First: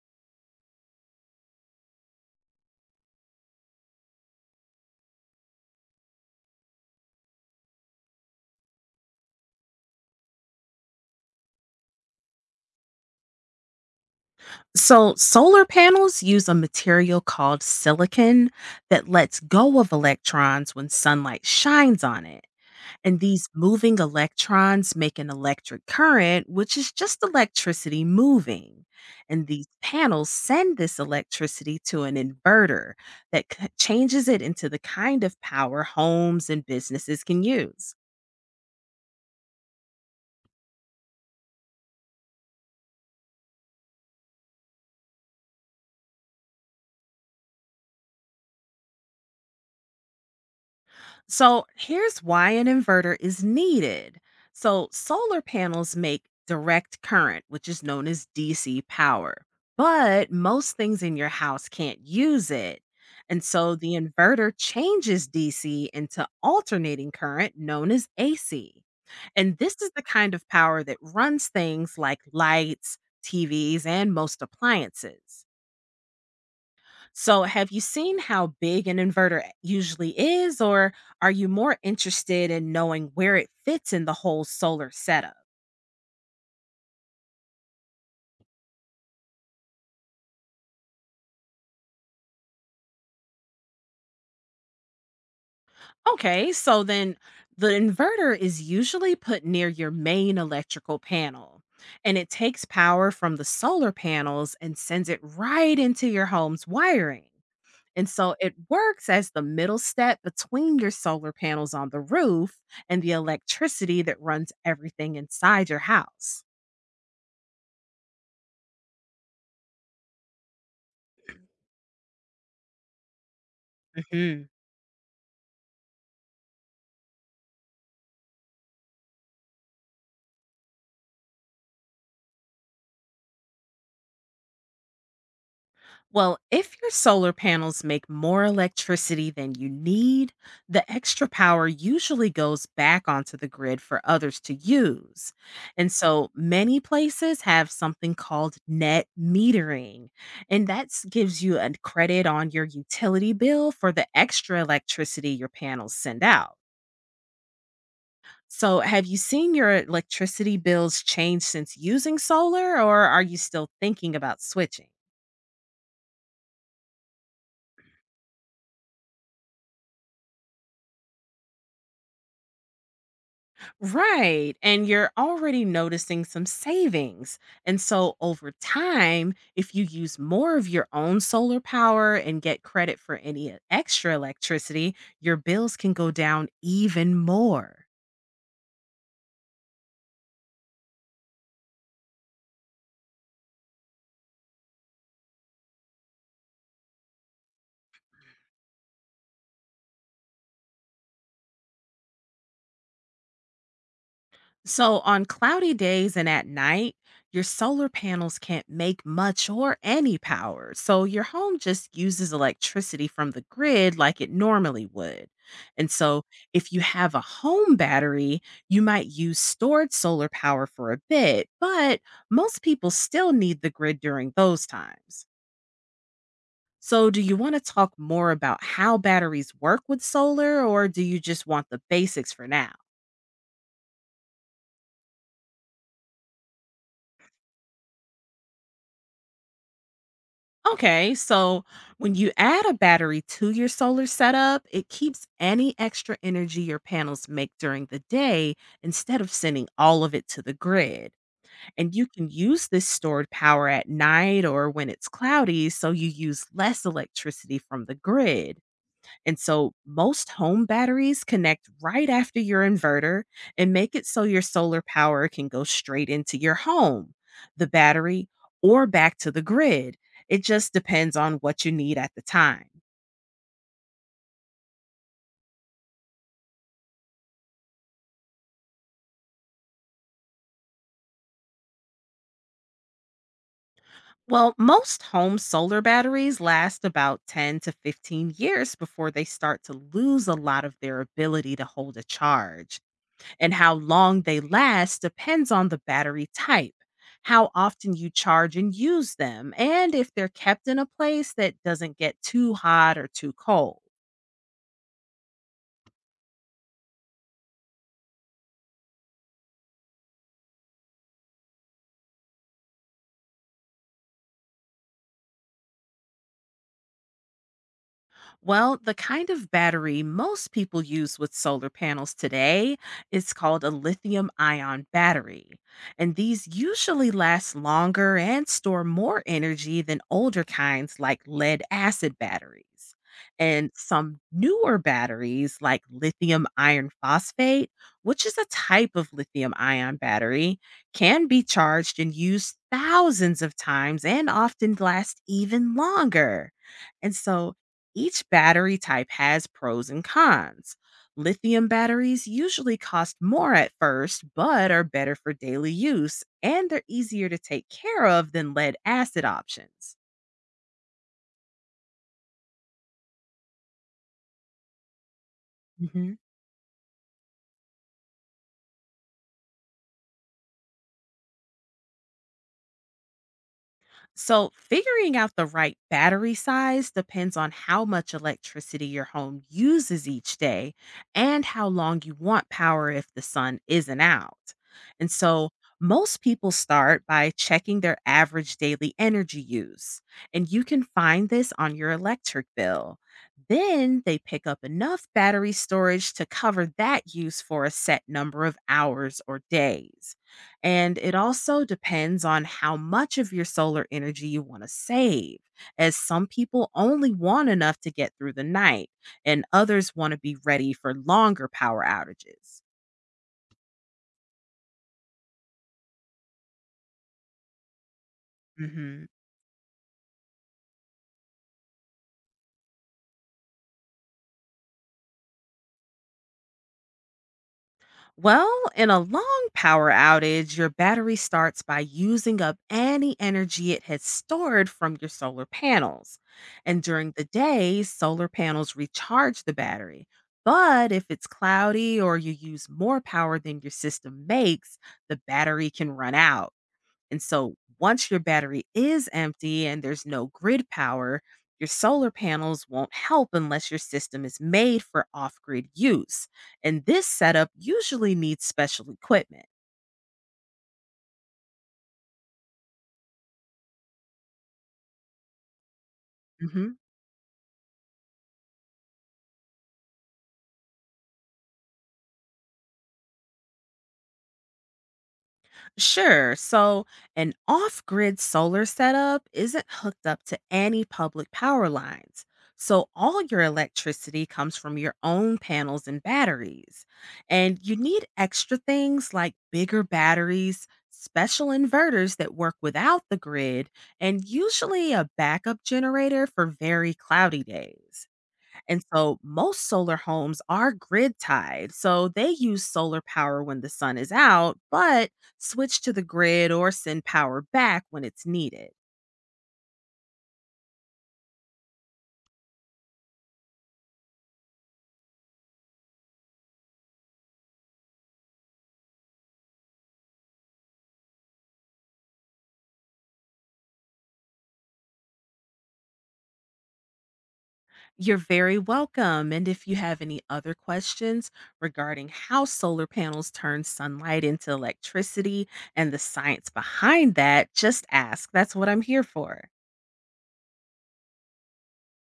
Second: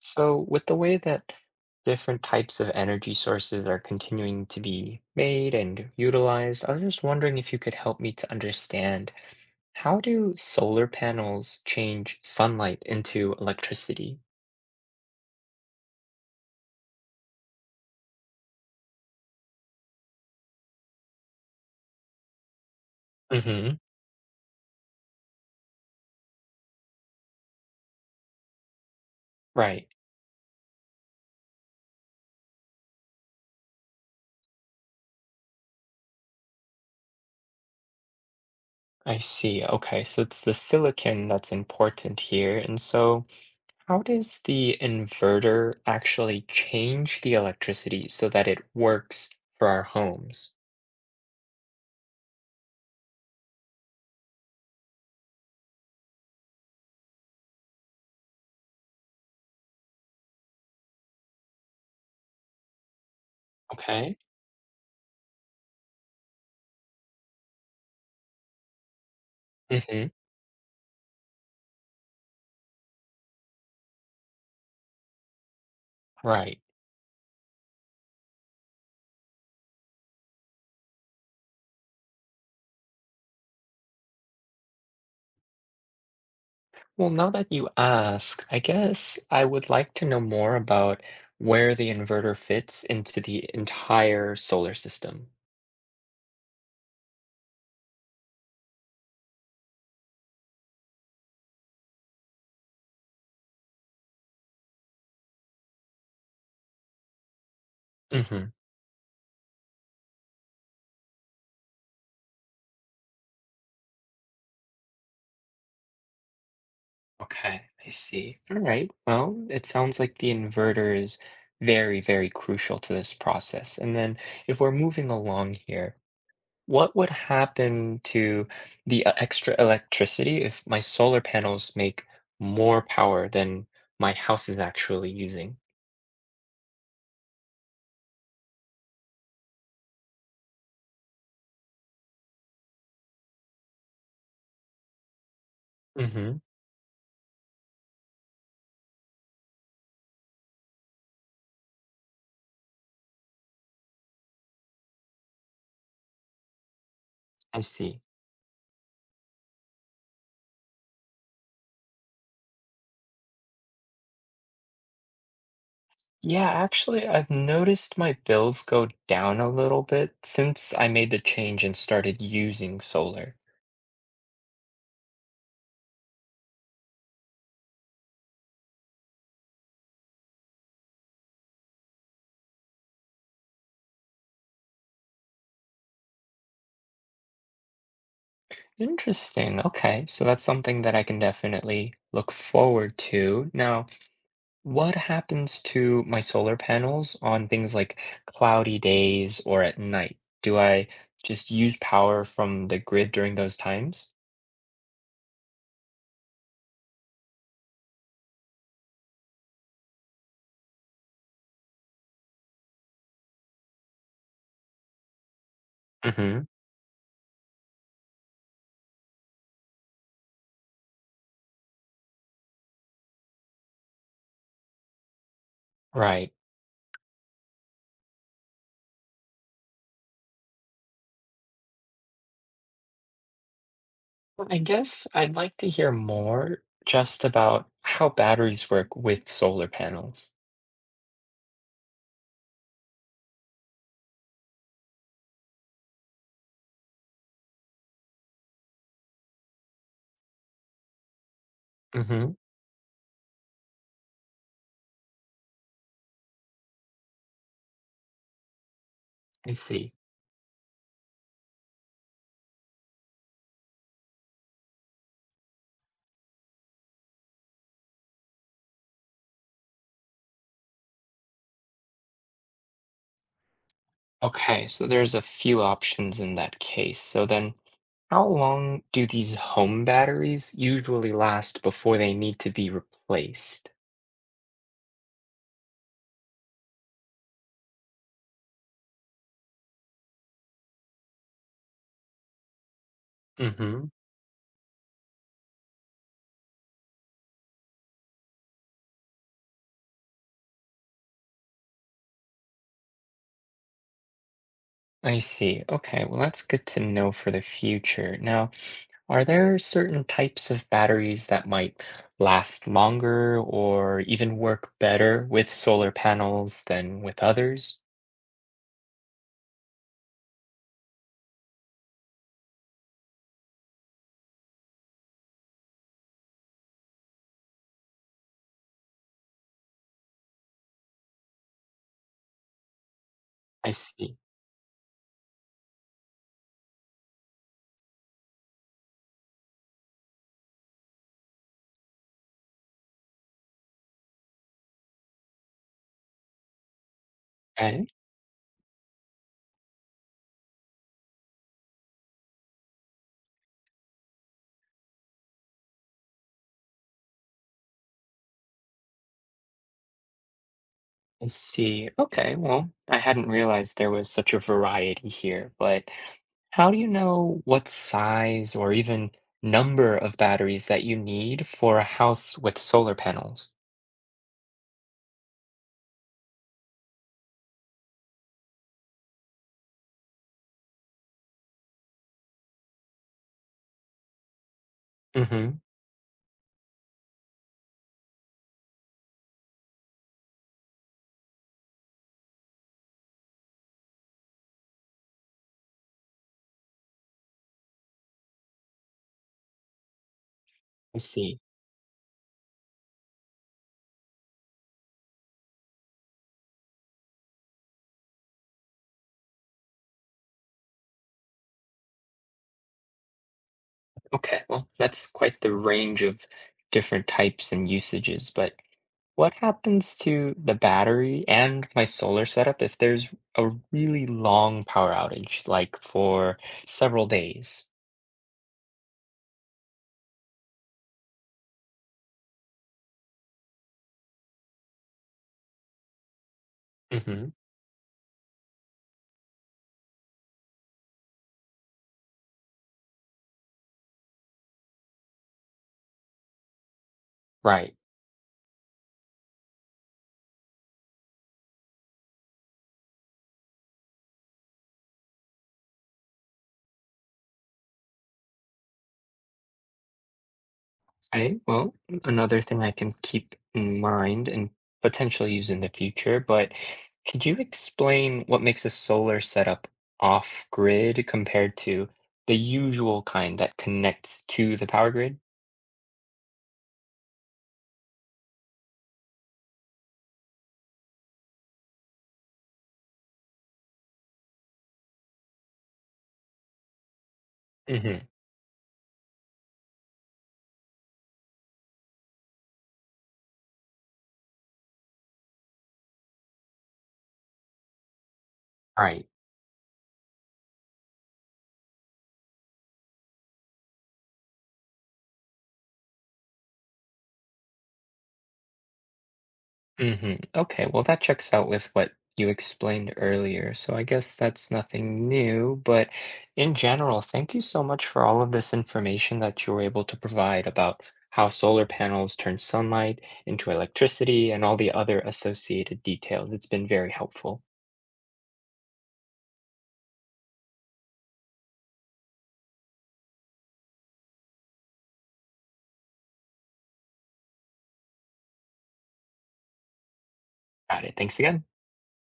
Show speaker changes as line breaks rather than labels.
So, with the way that different types of energy sources are continuing to be made and utilized, I was just wondering if you could help me to understand how do solar panels change sunlight into electricity?
So, solar panels use a material called silicon that lets go of electrons when sunlight shines on it. And these
hmm
moving electrons make an electric current, which is just electricity moving. And these
Right.
panels send this electricity to an inverter that changes it into the kind of power homes and businesses can use.
I see. Okay, so it's the silicon that's important here. And so, how does the inverter actually change the electricity so that it works for our homes?
So here's why an inverter is needed. So solar panels make direct current, which is known as DC power, but most things in your house can't use it. And so the
Okay.
inverter changes DC into alternating current known as AC. And this is the
hmm
kind of power that runs things like lights, TVs, and most appliances.
Right.
So, have you seen how big an inverter usually is, or are you more interested in knowing where it fits in the whole solar setup?
Well, now that you ask, I guess I would like to know more about where the inverter fits into the entire solar system.
Okay, so then the inverter is usually put near your main electrical panel, and it takes power from the solar panels and sends it right into your home's wiring. And so
hmm
it works as the middle step between your solar panels on the roof and the electricity that runs everything inside your house.
Okay, I see. All right. Well, it sounds like the inverter is very, very crucial to this process. And then
Mhm.
if we're moving along here, what would happen to extra electricity if my solar panels make more power than my house is actually using?
Well, if your solar panels make more electricity than you need, the extra power usually goes back onto the grid for others to use. And so
hmm
many places have something called net metering, and that gives you a credit on your utility bill for the extra electricity your panels send out.
I see.
So, have you seen your electricity bills change since using solar, or are you still thinking about switching?
Yeah, actually, I've noticed my bills go down a little bit since I made the change and started using solar.
Right. And you're already noticing some savings. And so over time, if you use more of your own solar power and get credit for any extra electricity, your bills can go down even more.
Interesting. Okay, so that's something that I can definitely look forward to. Now, what happens to my solar panels on things like cloudy days or at night? Do I just use power from the grid during those times?
So, on cloudy days and at night, your solar panels can't make much or any power. So, your home just uses electricity from the grid like it normally would. And so,
hmm
if you have a home battery, you might use stored solar power for a bit, but most people still need the grid during those times.
Right.
So, do you want to talk more about how batteries work with solar, or do you just want the basics for now?
Well, I guess I'd like to hear more just about how batteries work with solar panels.
Okay, so when you add a battery to your solar setup, it keeps any extra energy your panels make during the day instead of sending all of it to the grid. And you can
Mm-hmm.
use this stored power at night or when it's cloudy, so you use less electricity from the grid. And
I
so
see.
most home batteries connect right after your inverter and make it so your solar power can go straight into your home, the battery, or back to the grid. It just depends on what you need at the time.
Okay, so there's a few options in that case. So then, how long do these home batteries usually last before they need to be replaced?
Well, most home solar batteries last about 10 to 15 years before they start to lose a lot of their ability to hold a charge. And how
Mm-hmm.
long they last depends on the battery type, how often you charge and use them, and if they're kept in a place that doesn't get too hot or too cold.
I see. Okay, well, that's good to know for the future. Now, are there certain types of batteries that might last longer or even work better with solar panels than with others?
Well, the kind of battery most people use with solar panels today is called a lithium ion battery. And these usually last longer and store more energy than older kinds like lead acid batteries.
I
And
see.
some newer batteries like lithium iron phosphate, which is a type of lithium ion battery, can be charged and used thousands of times and often last even longer. And so
Okay.
each battery type has pros and cons. Lithium batteries usually cost more at first, but are better for daily use and they're easier to take care of than lead acid options.
I see. Okay, well, I hadn't realized there was such a variety here, but
Mhm.
how do you know what size or even number of batteries that you need for a house with solar panels?
So, figuring out the right battery size depends on how much electricity your home uses each day and how long you want power if the sun isn't out. And so,
Mm-hmm.
most people start by checking their average daily energy use, and you can find this on your electric bill. Then they pick up enough battery storage to cover that use for a set number of hours or days.
I
And it
see.
also depends on how much of your solar energy you want to save, as some people only want enough to get through the night, and others want to be ready for longer power outages.
Okay, well, that's quite the range of different types and usages, but
Mhm.
what happens to the battery and my solar setup if there's a really long power outage, like for several days?
Well, in a long power outage, your battery starts by using up any energy it has stored from your solar panels. And during
Mm-hmm.
the day, solar panels recharge the battery. But if it's cloudy or you use more power than your system makes, the battery can run out. And so
Right.
once your battery is empty and there's no grid power, your solar panels won't help unless your system is made for off grid use. And this setup usually needs special equipment.
Okay, well, another thing I can keep in mind and potentially use in the future, but
Mm-hmm.
could you explain what makes a solar setup off-grid compared to the usual kind that connects to the power grid?
Sure. So, an off grid solar setup isn't hooked up to any public power lines. So, all your electricity comes from your own panels and batteries. And you
Mm-hmm.
need extra things like bigger batteries, special inverters that work without the grid, and usually a backup generator for very cloudy days. And
All right.
so most solar homes are grid tied. So they use solar power when the sun is out, but switch to the grid or send power back when it's needed.
Okay, well, that checks out with what you explained earlier. So I guess that's nothing new, but in general, thank you so much for all of this information that you were able to provide about how solar panels turn sunlight into electricity and all the other associated details. It's been very helpful.
You're very welcome. And if you have any other questions regarding how solar panels turn sunlight into electricity and the science behind that, just ask. That's what I'm here for.
Got it. Thanks again.